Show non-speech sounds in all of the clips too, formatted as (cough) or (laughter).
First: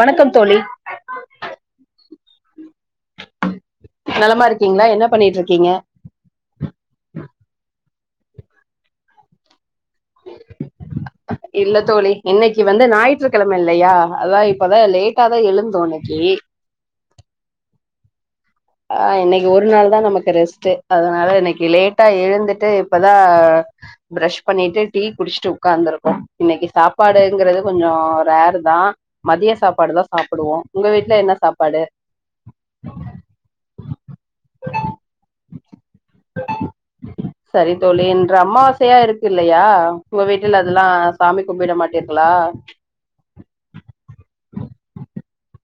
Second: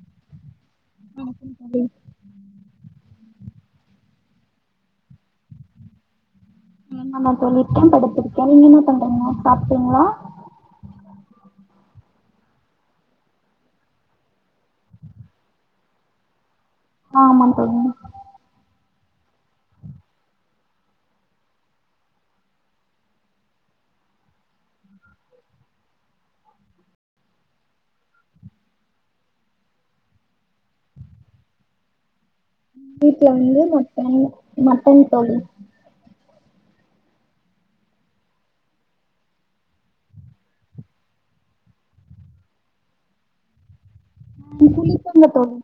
வணக்கம் தோழி வணக்கம் தோழி நலமா இருக்கீங்களா என்ன பண்ணிட்ருக்கீங்க குடிக்காம என்ன பண்றீங்கன்னா சாப்ட்டீங்களா இல்ல தோழி இன்னைக்கு வந்து ஞாயிற்றுக்கிழமை இல்லையா அதா இப்பதா லேட்டாதா எழுந்தோ இன்னைக்கு ஆமாங் தோழி ஆஹ் இன்னைக்கு ஒரு நாள் தா நமக்கு ரெஸ்ட்டுஅதனால இன்னைக்கு லேட்டா எழுந்துட்டு இப்பதா ஃப்ரெஷ் பண்ணிட்டு டீ குடிச்சுட்டு உட்காந்துருக்கோ இன்னைக்கு சாப்பாடுங்கிறது கொஞ்ச ரேர் தா மதிய சாப்பாடு தா சாப்பிடுவோ உங்க வீட்டுல என்ன சாப்பாடு வீட்டு்ல வந்து மட்டன் மட்டன் தோழி சரி தோழி என்ற அம்மாவசையா இருக்கு இல்லையா உங்க வீட்டுல அதெல்லா சாமி கும்பிட மாட்டீர்களா புளிச்சங்க தோழி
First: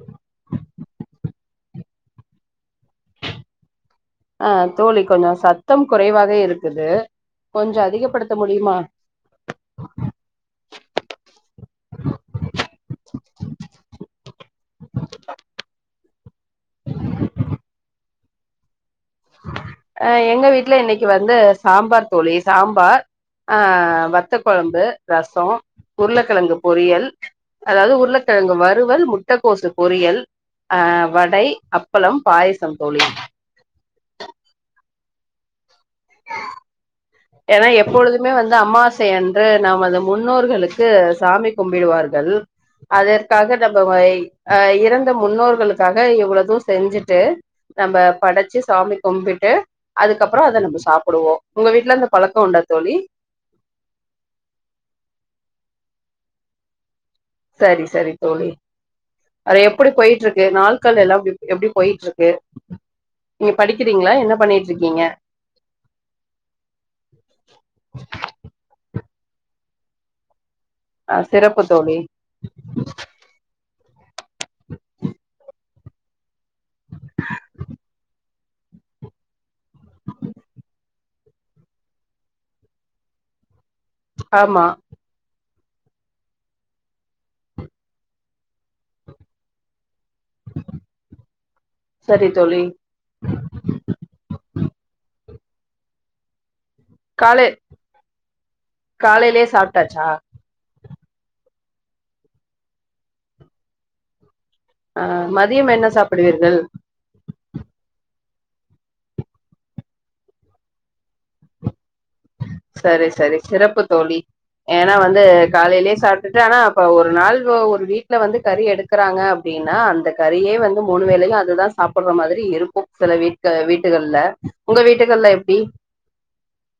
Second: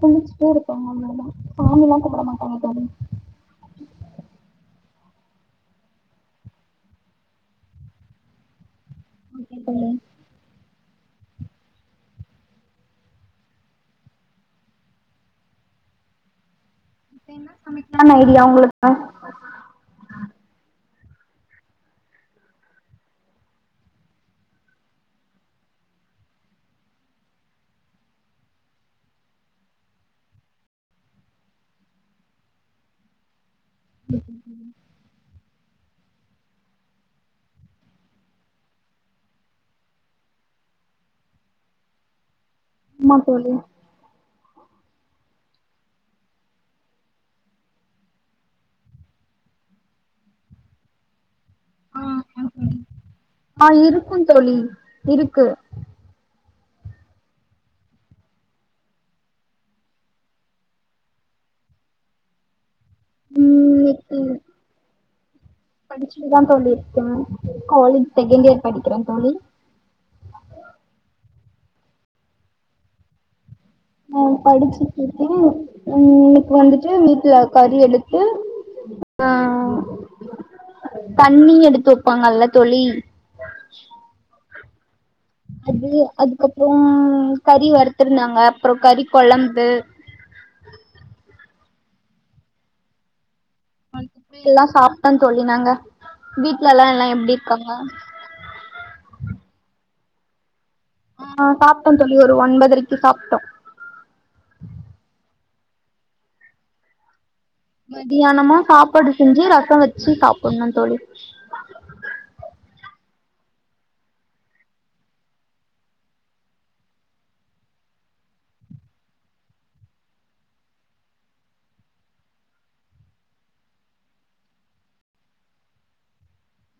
குளிச்சுட்டே இருப்பாங்க மாமா சாமிலா கும்புட மாட்டாங்க தோழி அஹ் தோழி கொஞ்ச சத்தம் குறைவாக இருக்குது கொஞ்ச அதிகப்படுத்த முடியுமா ஓகே தோழி இ என்ன சமை (unintelligible) ஐடியா உங்களுக்கு அஹ் எங்க வீட்டுல என்னைக் வந்து சாம்பார் தோழி சாம்பார் ஆஹ் வத்த கொழம்பு ரச உருளைக்கிழங்கு பொரியல் அதாவது உருளைக்கிழங்கு வறுவல் முட்டக்கோசு பொரியல் அஹ் வடை அப்பளம் பாய்சம் தோழி (inaudible) ஏன்னா எப்பொழுதுமே வந்து அம்மாசை அன்று நாம் அது முன்னோர்களுக்கு சாமி கும்பிடுவார்கள் ஆமா தோழி அதற்காக நம்ம வை அஹ இறந்த முன்னோர்களுக்காக இவ்வளோது செஞ்சுட்டு நம்ம படைச்சு சாமி கும்பிட்டு அதுக்கப்பற அதை நம்ம சாப்டுவோ உங்க வீட்டுல ஆஹ் இருக்கு தோழி இருக்கு சரி சரி தோழி அத எப்படி போயிட்ருக்கு நாட்கள் எல்லா எப் எப்ட போயிட்ருக்கு நீங்க படிக்கிறீங்களா என்ன பண்ணிட்ருக்கீங்க படிச்சுட்டு தா தோழி இருக்கே காலேஜ் செகண்ட் இயர் படிக்கிறே தோழி ஆஹ் சிறப்பு தோழி ஆஹ் படிச்சுட்ருக்கே உம் வந்துட்டு வீட்டுல கறி எடுத்து ஆஹ் தண்ணி எடுத்து வெப்பாங்கல்ல தோழி ஆமா அது அதுக்கப்பற கறி வறுத்துருந்தாங்க அப்பற கறி கொழம்பு (inaudible) சரி தோழி அ எல்லா சாப்ட்டா தோழி நாங்க வீட் காலே காலையிலே சாப்ட்டாச்சா ஆஹ் சாப்ட்டோ தோழி ஒரு ஒன்பதுரைக்கு சாப்ட்டோ அஹ் மதியம் என்ன சாப்பிடுவீர்கள் மதியியானமா சாப்பாடு செஞ்சு ரச வச்சு சாப்ப ணு தோழி சரி சரி சிறப்பு தோழி ஏன்னா வந்து காலையிலயே சாப்பிட்டுட்டு ஆனா அப்ப ஒரு நாள் ஒரு வீட்டுல வந்து கறி எடுக்கறாங்க அப்டின்னா அந்த கறியே வந்து மூணு வேளையு அதுதா சாப்டுற மாரி இருக்கு சில வீட்டு வீட்டுகள்ல உங்க வீட்டுகள்ல எப்டி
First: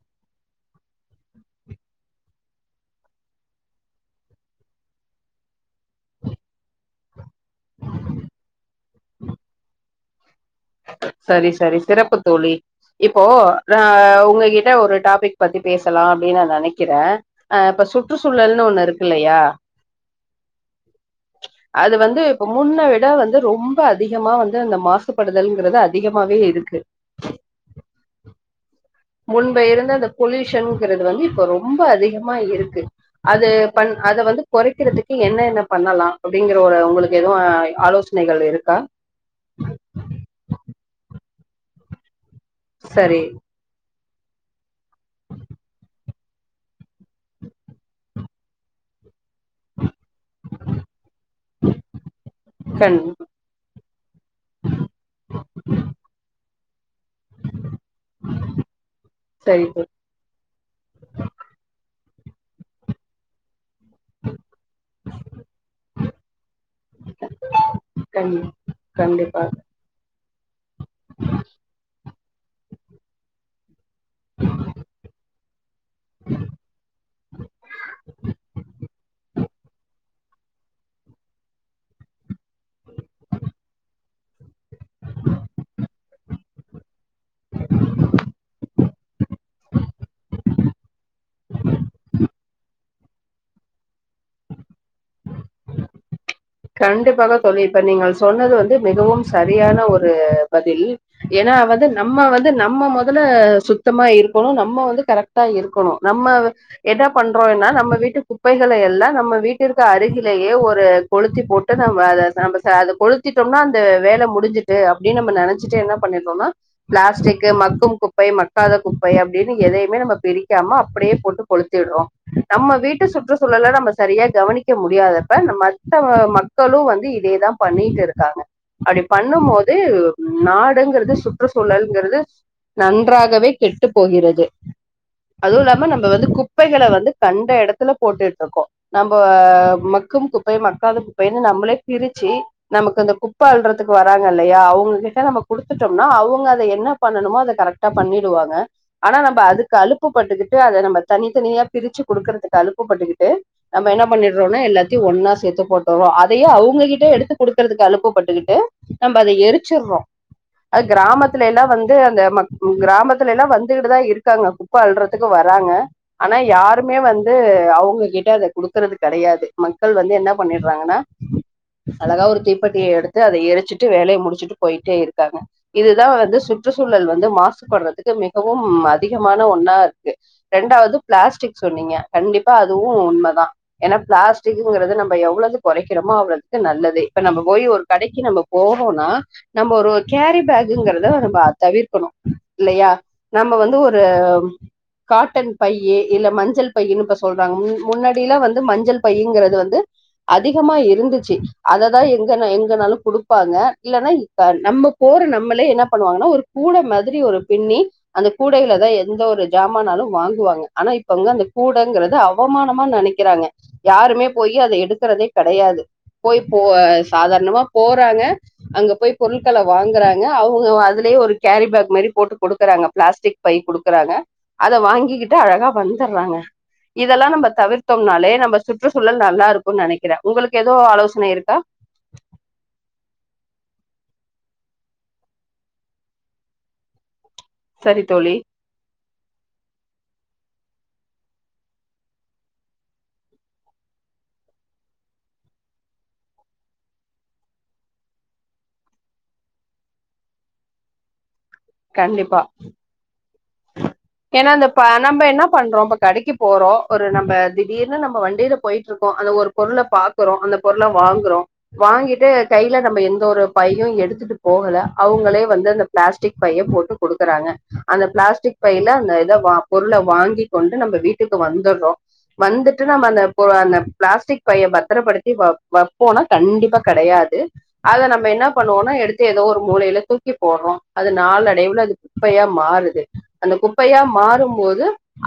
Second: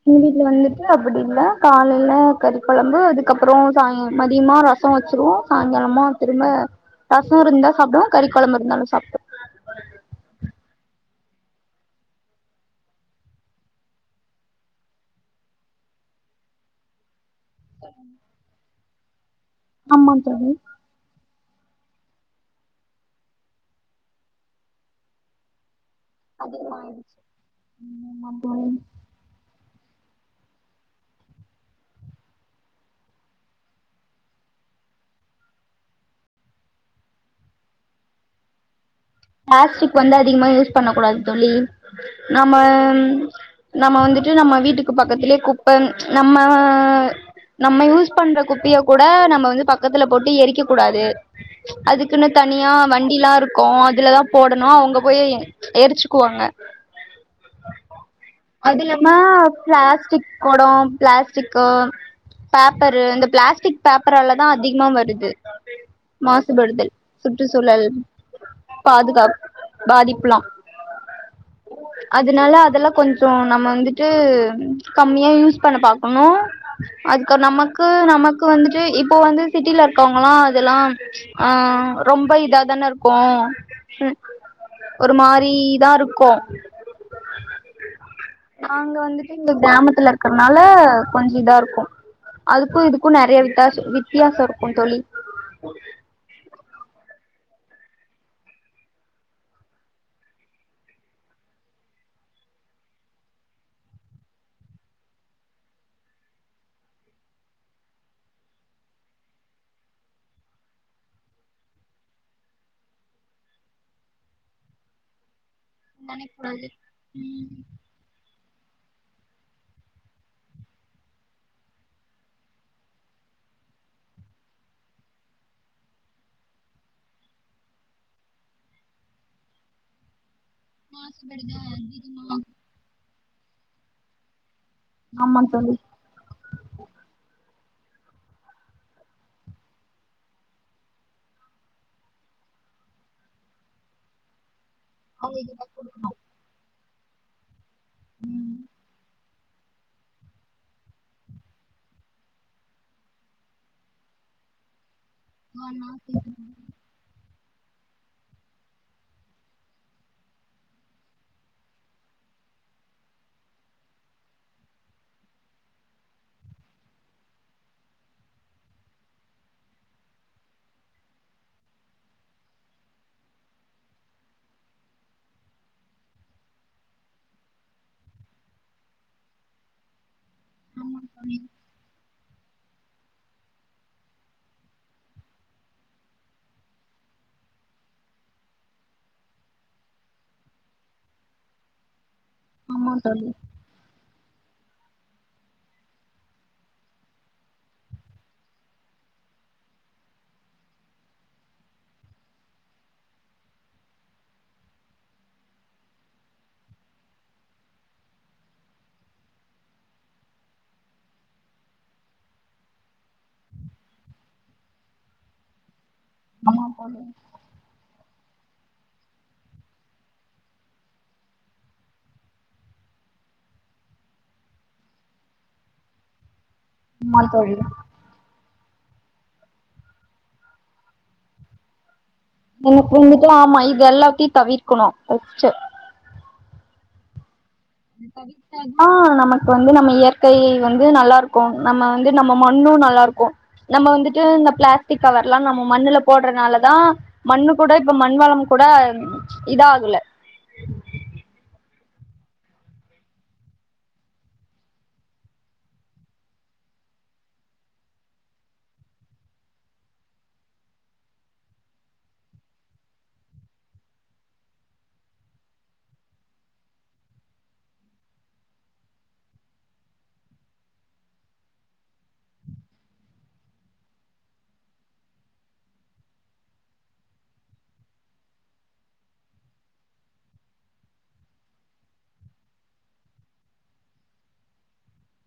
எங்க வீட்டுல வந்துட்டு அப்படி இல்ல காலையில கறிக்கொழம்பு அதுக்கப்பற சாய மதியமா ரச வச்சிருவோ சாயங்காலமா திரும்ப ரச இருந்தா சாப்டுவோ கறி கொழம்பு இருந்தாலு சாப்டுவோ சரி சரி சிறப்பு தோழி இப்போ நா உங்ககிட்ட ஒரு டாபிக் பத்தி பேசலா அப்டின்னு நா நெனைக்கறே ஆஹ் இப்ப சுற்றுசூழல்னு ஒண்ணு இருக் இல்லையா ஆமா தோழி அது வந்து இப்ப முன்ன விட வந்து ரொம்ப அதிகமா வந்து அந்த மாசுபடுத் தல்ங்கிறது அது அதிகமாயிடுச் உம் இப்ப இருந்த அந்த பொல்யூஷன்ங்கிறது வந்து இப்ப ரொம்ப அதிகமா இருக்கு அது பண் அத வந்து கொறைக்கிறதுக்கு என்ன என்ன பண்ணலா அப்டிங்கற ஒரு உங்களுக்கு எதுவு ஆலோசனைகள் இருக்கா பிளாஸ்டிக் வந்து அதிகமா யூஸ் பண்ண கூடாது தோழி நாம சரி நம்ம வந்து நம்ம வீட்டுக்கு பக்கத்திலே குப்ப நம்ம நம்ம யூஸ் பண்ற குப்பையை கூட நம் ம்ம வந்து பக்கத்துல போட்டு எரிக்கக்க கூடாது அதுக்குன்னு தனியா கண் வண்டிலா இருக்கு அது இதுலதா போடணு அவ்ங்க போய் எ எருச்சுக்குவாங்க அது இல்லாம சரி தோழி பிளாஸ்டிக் கொடோ பிளாஸ்டிக்கோ பேப்பரு இந்த பிளாஸ்டிக் பேப்பராலதா அதிகமா வருது மாசுபடுதல் சுற்றுசூழல் கண் பாதுகாப் கண்டிப்பா பாது ப்பலா அதனால அதெல்லா கொஞ்சோ நம்ம வந்து ட்டு கம்மியா யூஸ் பண்ண பாக்கணு அதுக் நமக்கு நமக்கு வந்துட்டு இப்ப வந்து சிட்டில இருக்கவங் லா அதெல்லா ஆஹ் ரொம்ப இது இதாதான இருக்கு ஹம் ஒரு மாரிதா இருக்கு நாங்க வந்துட்டு இங்க கிராமத்துல இருக்கறனால கொஞ்சோ இதாருக்கு அதுக்கு இதுக்கு நெறயா வித்தாச வித்தியாச இருக்கு தோழி கண்டிப்பாக தோழி இப்ப நீங்கள் சொன்னது வந்து மிகவும் சரியான ஒரு பதில் ஏன்னா வந்து நம்ம வந்து நம்ம மொதல சுத்தமா இருக்கோணு நம்ம வந்து கரெக்டா இருக்கணு நம்ம எத பண்றோனா நம்ம வீட்டு குப்பைகளை எல்லா நம்ம வீட்டிற்கு அருகிலேயே ஒரு கொளுத்தி போட்டு நம்ம அத நம்ம அத கொளுத்திட்டம்னா அந்த வேல முடிஞ்சுட்டு அப்டின்னு நம்ம நெனச் ச்சுடு என்ன நெனைக்க பண்ணிடுனா கூடாது ம் பிளாஸ்டிக் மக்கும் குப்பை மக் காத குப்பை அப்டின்னு எதையுமே நம்ம பிரிக்காம அப்டியே போட்டு கொளுத்திடரோ நம்ம வீட்டு சுற்றுசூழல நம்ம சரியா கவனிக்க முடியாதப்ப நம்ம க் ஆ மக்களு வந்து இதேதா பண்ணிட்டு இருக்காங்க அப்டி பண்ணும் போது நாடுங்றது மாசுபடுதல் சுற்றுசூழல்ங்றது அதிகமா நந் நன்றாகவே கெட்டு போகிறது ஆமா அதுவு தோழி இல்லாம நம்ம வந்து குப்பைகள வந்து கண்ட எடத் இதுல போட்டுட்ருக்கோ நம்மோ மக்கும் குப் ப்பை மக்காத குப்பைன்னு நம்மளே பிரிச்சு நமக்கு இந்த குப்ப அல்றதுக்கு வராங்கல்லையா அவ் உங்கிட்ட ஆமா நம்ம கொடுத்துட்டம்னா அவங்க அத என்னா பண்ணுணமோ அது கரெக்ட் ட்டா பண்ணிடுவாங்க ஆனா நம்ம அது இதிக் அழுப்பு பட்டுக்கிட்டு அத நம்ம தனித்தனியா பிரிச்சு கொடுக்கறதுக்கு அழுப்புபட்டுக்கிட்டு நம்ம என்ன பண்ணிடுறோன்னு எல்லாத்தையு ஒண்ணு தெத்து போட்டோவோ தோழி அதயே அவங்ககிட்டயு எடுத்து குடுக்குறதுக்கு அலுப்பப்பட்டுக்கிட்டு நம்ம அத எரிச்சடுறோ அது கிராமத்துல எல்லாம் வந்து அந்த மக் கிராமத்துல எல்லாம் வந்துகிட்டுதா இருக்காங்க குப்பை அல்றதுக்கு வராங்க ஆனா யாருமே வந்து அவங்க கிட்ட அத குடுக்கறது கிடையாது மக்கள் வந்து என்ன பண்ணிடுறாங்கன்னா அழகா ஒரு தீப்பெடிய எடுத்து அத எரிச்சிட்டு வேலய முடிச்சுட்டு போயிட்டே இருக்காங்க இதுதா வந்து சுற்றுச்சூழல் வந்து மாசுபடுறதுக்கு மிகவு அதிகமான ஒண்ணா இருக்கு ரெண்டாவது பிளாஸ்டிக் சொன்னீங்க கண்டிப்பா அதுவு உ உண்மைதா ஏன்னா பிளாஸ்டிக்ங்கிறது நம்ம நம் எவ்வளவு குறைக்கிறோமோ அவ்வளவுக்கு நல்லது இப்ப நம்ம போய் ஒரு கடைக்கு நம்ம போறோம்ன்னா நம்ம ஒரு கேரி பேக்ங்கறத நம்ம தவிர்க்கணு இல்லையா ஆமா தோழி நம்ம வந்து ஒரு காட்டன் பையே இல்ல மஞ்சள் பையன்னு இப்ப சொல்றாங் முன்னாடியிலா வந்து மஞ்சள் பையங்கிறது வந்து அதிகமா இருந்துச்சு அததா எங்க எங்கனாலு குடுப்பாங்க இல்ன்னா நம்ம போற நம்மளே என்ன பண்ணுவாங்கன்னா ஒரு கூடை மாரி ஒரு பின்னி அந்த கூடைையிலதா எந்த ஒரு ஜமானாலு வாங்குவாங்க ஆனா இப்பங்க அந்த கூடங்கறிறது அவமானமா நெனைக்கிறாங்க யாருமே போய் அதை எ எடுக்கிறதே கெடையாது போய் போ ஆமா சாதாரணமா போறாங்க அங்க போய் பொருட்களை வாங்குறாங்க அவங்க அதுலயே ஒரு கேரி பேக் மாரி போட்டு குடுக்குறாங்க பிளாஸ்டிக் பை குடுக்குறாங்க அத வாங்கிக்கிட்டு அழகா வந்துடுறாங்க இதெல்லா நம்ம தோழி தவிர்த்தோம்னாலே நம்ம சுற்றுச்சூழல் நல்லாருக்கு நெனைக்கிறே உங்களுக்கு ஏதோ ஆலோசனை இருக்கா எனக்கு வந்துட்டு ஆமா இது எல்லாத்தையு தவிர்க்கணு பஷ்ட்டு சரி தோழி ஆஹ் நமக்கு வந்து நம்ம இயற்கை வந்து நல்லாருக்கு நம்ம வந்து நம்ம மண்ணு நல்லா இருக்கு நம்ம வந்துட்டு இந்த பிளாஸ்டிக் கவர் எல்லா நம்ம மண்ணுல போடுறதுனாலதா மண்ணு கூட இப்ப மண் வள கூட இதாகல கண்டிப்பா ஏன்னா அந்த நம்ம என்ன பண்றோம் இப்ப கடைக்கு போறோம் ஒரு நம்ம திடீர்னு நம்ம வண்டியில போயிட்டு இருக்கோ அந்த ஒரு பொருளை பாக்குறோ அந்த பொருள வாங்குறோ வாங்கிட்டு கையில நம்ம எந்த ஒரு பையும் எடுத்துட்டு போகல அவங்களே வந்து அந்த பிளாஸ்டிக் பைய போட்டு கொடுக்குறாங்க அந்த பிளாஸ்டிக் பிளாஸிக் பையில அந்த இதை பொருள வாங்கி கொண்டு நம்ம வீட்டுக்கு வந்துடுறோ வந்துட்டு நம்ம அந்த அந்த பிளாஸ்டிக் பையை பத்திரப்படுத்தி வ வைப்போம்னா கண்டிப்பா கெடையாது அத நம்ம என்ன பண்ணுவோம்னா எடுத்து ஏதோ ஒரு மூளையில தூக்கி போடுறோ அது நாலடைவுல அது குப்பையா மாறுது அந்த குப்பையா மாறும்போது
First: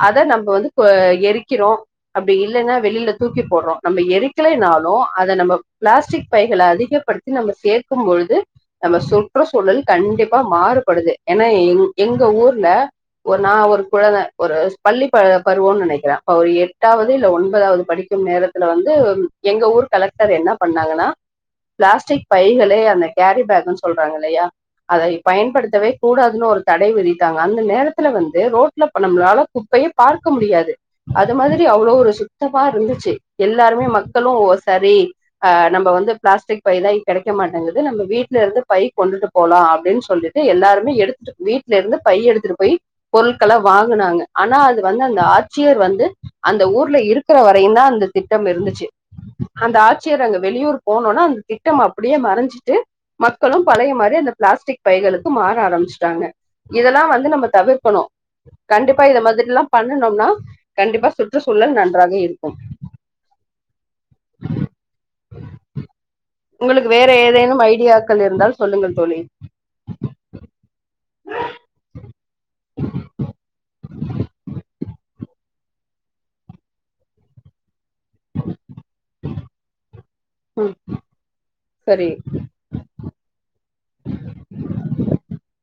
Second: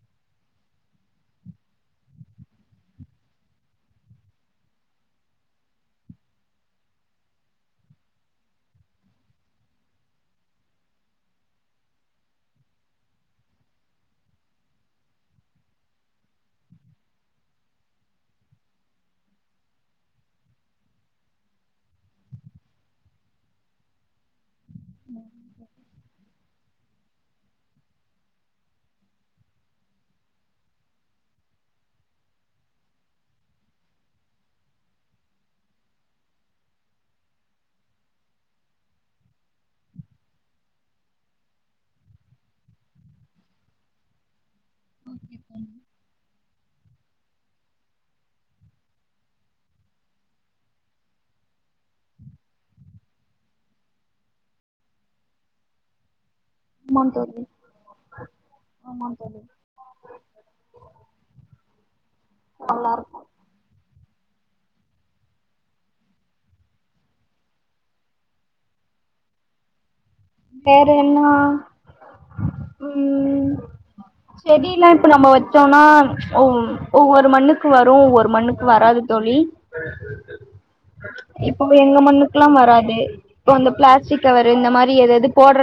அத நம்ம வந்து கு எரிக்கிறோ அப்டி இல்லைன்னா வெளியில தூக்கி போடுறோ நம்ம எரிக்கலைனாலு அத நம்ம பிளாஸ்டிக் பைகளை அதிகப்படுத்தி நம்ம சேக்கு பொழுது நம்ம சுற்ற சூழல் கண்டிப்பா மாறுபடுது ஏன்னா எங எங்க ஊர் ஒ நா ஒரு குழந்தை ஒரு பள்ளி பா பருவ நெனைக்கிறே எட்டாவது இல்ல ஒன்பதாவது படிக்கு நேரத்துல வந்து எங்க ஊர் கலெக்டர் என்ன பண்ணாங்கன்னா பிளாஸிக் பைகள அந்த கேரி பேக் சொல்றாங்கல்லையா அதை பயன்படுத்தவே கூடாதுன்னு ஒரு தடை விதித்து ந்த நேத்து வந்து ரோடல இப்ப நம்மளால குப்பையை பார்க்க முடியாது அது மாதிரி அவ்ளோ ஒரு சுத்தமா இருந்துச்சு எல்லாருமே மக்களும் சரி ஆஹ் நம்ம வந்து பிளாஸ்டிக் பைதா கெடைக்க மாட்டேங்குது நம்ம வீட்டுல இருந்து பை கொண்டுட்டு போகலா அப்டின்னு சொல்லிட்டு எல்லாருமே எடுத்துட்டு வீட்டுல இருந்து பைய எடுத்துட்டு போய் பொருட்கள வாங்குனாங்க ஆனா அது வந்து அந்த ஆட்சியர் வந்து அந்த ஊர்ல இருக்கிற வரையு தான் அந்த திட்டம் இருந்துச்சு அந்த ஆட்சியர் அங்க வெளியூர் போனோனா அந்த திட்டம் அப்டியே மறைஞ்சிட்டு மக்களு பழைய மாதிரி அந்த பிளாஸ்டிக் பைகளுக்கு மாற ஆரம்பிச்சுட்டாங்க இதெல்லா ஆமா வந்து தோழி நம்ம தவிர்க்கணு கண்டிப்பா ஆமா இத தோழி மாதிரில்லா பண்ணனோம்னா கண்டிப்பா சுற்றுச்சூழல் நன்றாக இருக்கும் நல்லா இருக்கு உங்களுக்கு வேற ஏதேனு ஐடியாக்கள் இருந்தால் சொல்லுங்கள் தோழி வேற என்னா உம் செடில்லா இப்ப நம்ம வச்சோன்னா ஒவ் ஒவ்வொரு மண்ணுக்கு வரு ஒரு மண்ணுக்கு வராது தோழி ம் இப்ப எங்க சரி மண்ணுக்குகெல்லா வராது இப்ப அந்த பிளாஸ்டிக் கவரு இந்த மாரி எ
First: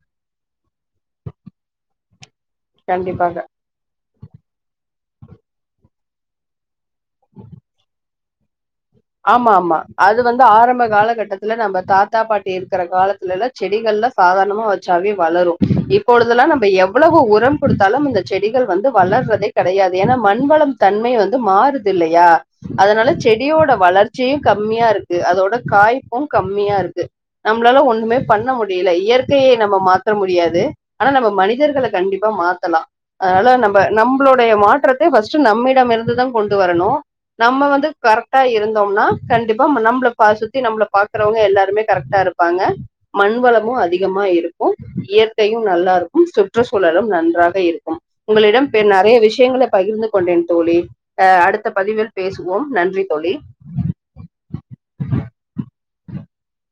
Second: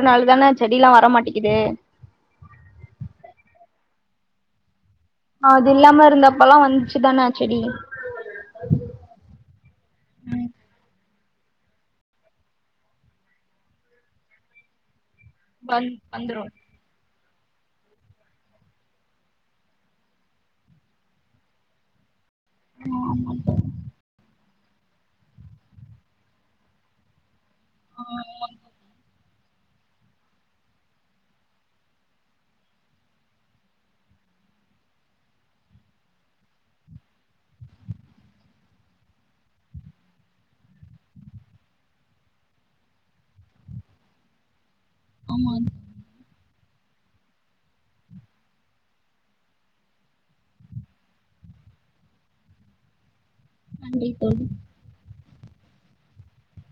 நாள் தானே செடியல்லா வரமாட்டேக்குது கண்டிப்பாக ஹ் அது இல்லாம இருந்தப்பல்லா வந்ச்சு க்குதான செடி ஆமா ஆமா அது வந்து ஆரம்ப காலகட்டத் இல்ல நம்ம தாத்தா பாட்டி இருக்கிற காலத்துலல்லா செடிகள்ல சாதாரணமா வச்சாவே வளரும் வந் வந்துரு இப்பொழுதெல்லா நம்ம எவ்வளவு உர் உரம் கொடுத்தாலு இந்த செடிகள் வந்து வளர்றதே கெடையாது ஏன்னா மண்வளம் தன்மை வந்து மாறுதுல்லையா அதனால செடியோட வர்ச்சியு கம்மியா இருக்கு அதோட காய்ப்பு கம்மியா இருக்கு நம்மளால ஒண்ணுமே பண்ண முடியல இயற் ந மாத்த முடியாது ஆனா நம்ம மனிதர்கள கண்டிப்பா மாத்தலா அதனால நம்ம நம்மளுடைய மாற்றத்தை ஃபர்ஸ்ட் நம்மிடம் இருந்துத கொண்டு வரணும் நம்ம வந்து கரெக்டா இருந் தோம்னா கண்டிப்பா ப நம் சுத்தி நம்ம பாக்கறவங்க எல்லாருமே கரெக்டா இருப்பாங்க மண் வளமும் அதிகமா இருக் கும் ஆமா இயற்கையு நல்லாருக்கு (unintelligible) சுற்றுச்சூழலும் நன்றாக இருக்கும் உங்களிடம் பே நறைய விஷயங்கள பகிர்ந்து கொண்டேன் தோழி ஆ அடுத்த பதிவில் பேசுவோம் நன்றி தோழி கண்டிப்பா (inaudible)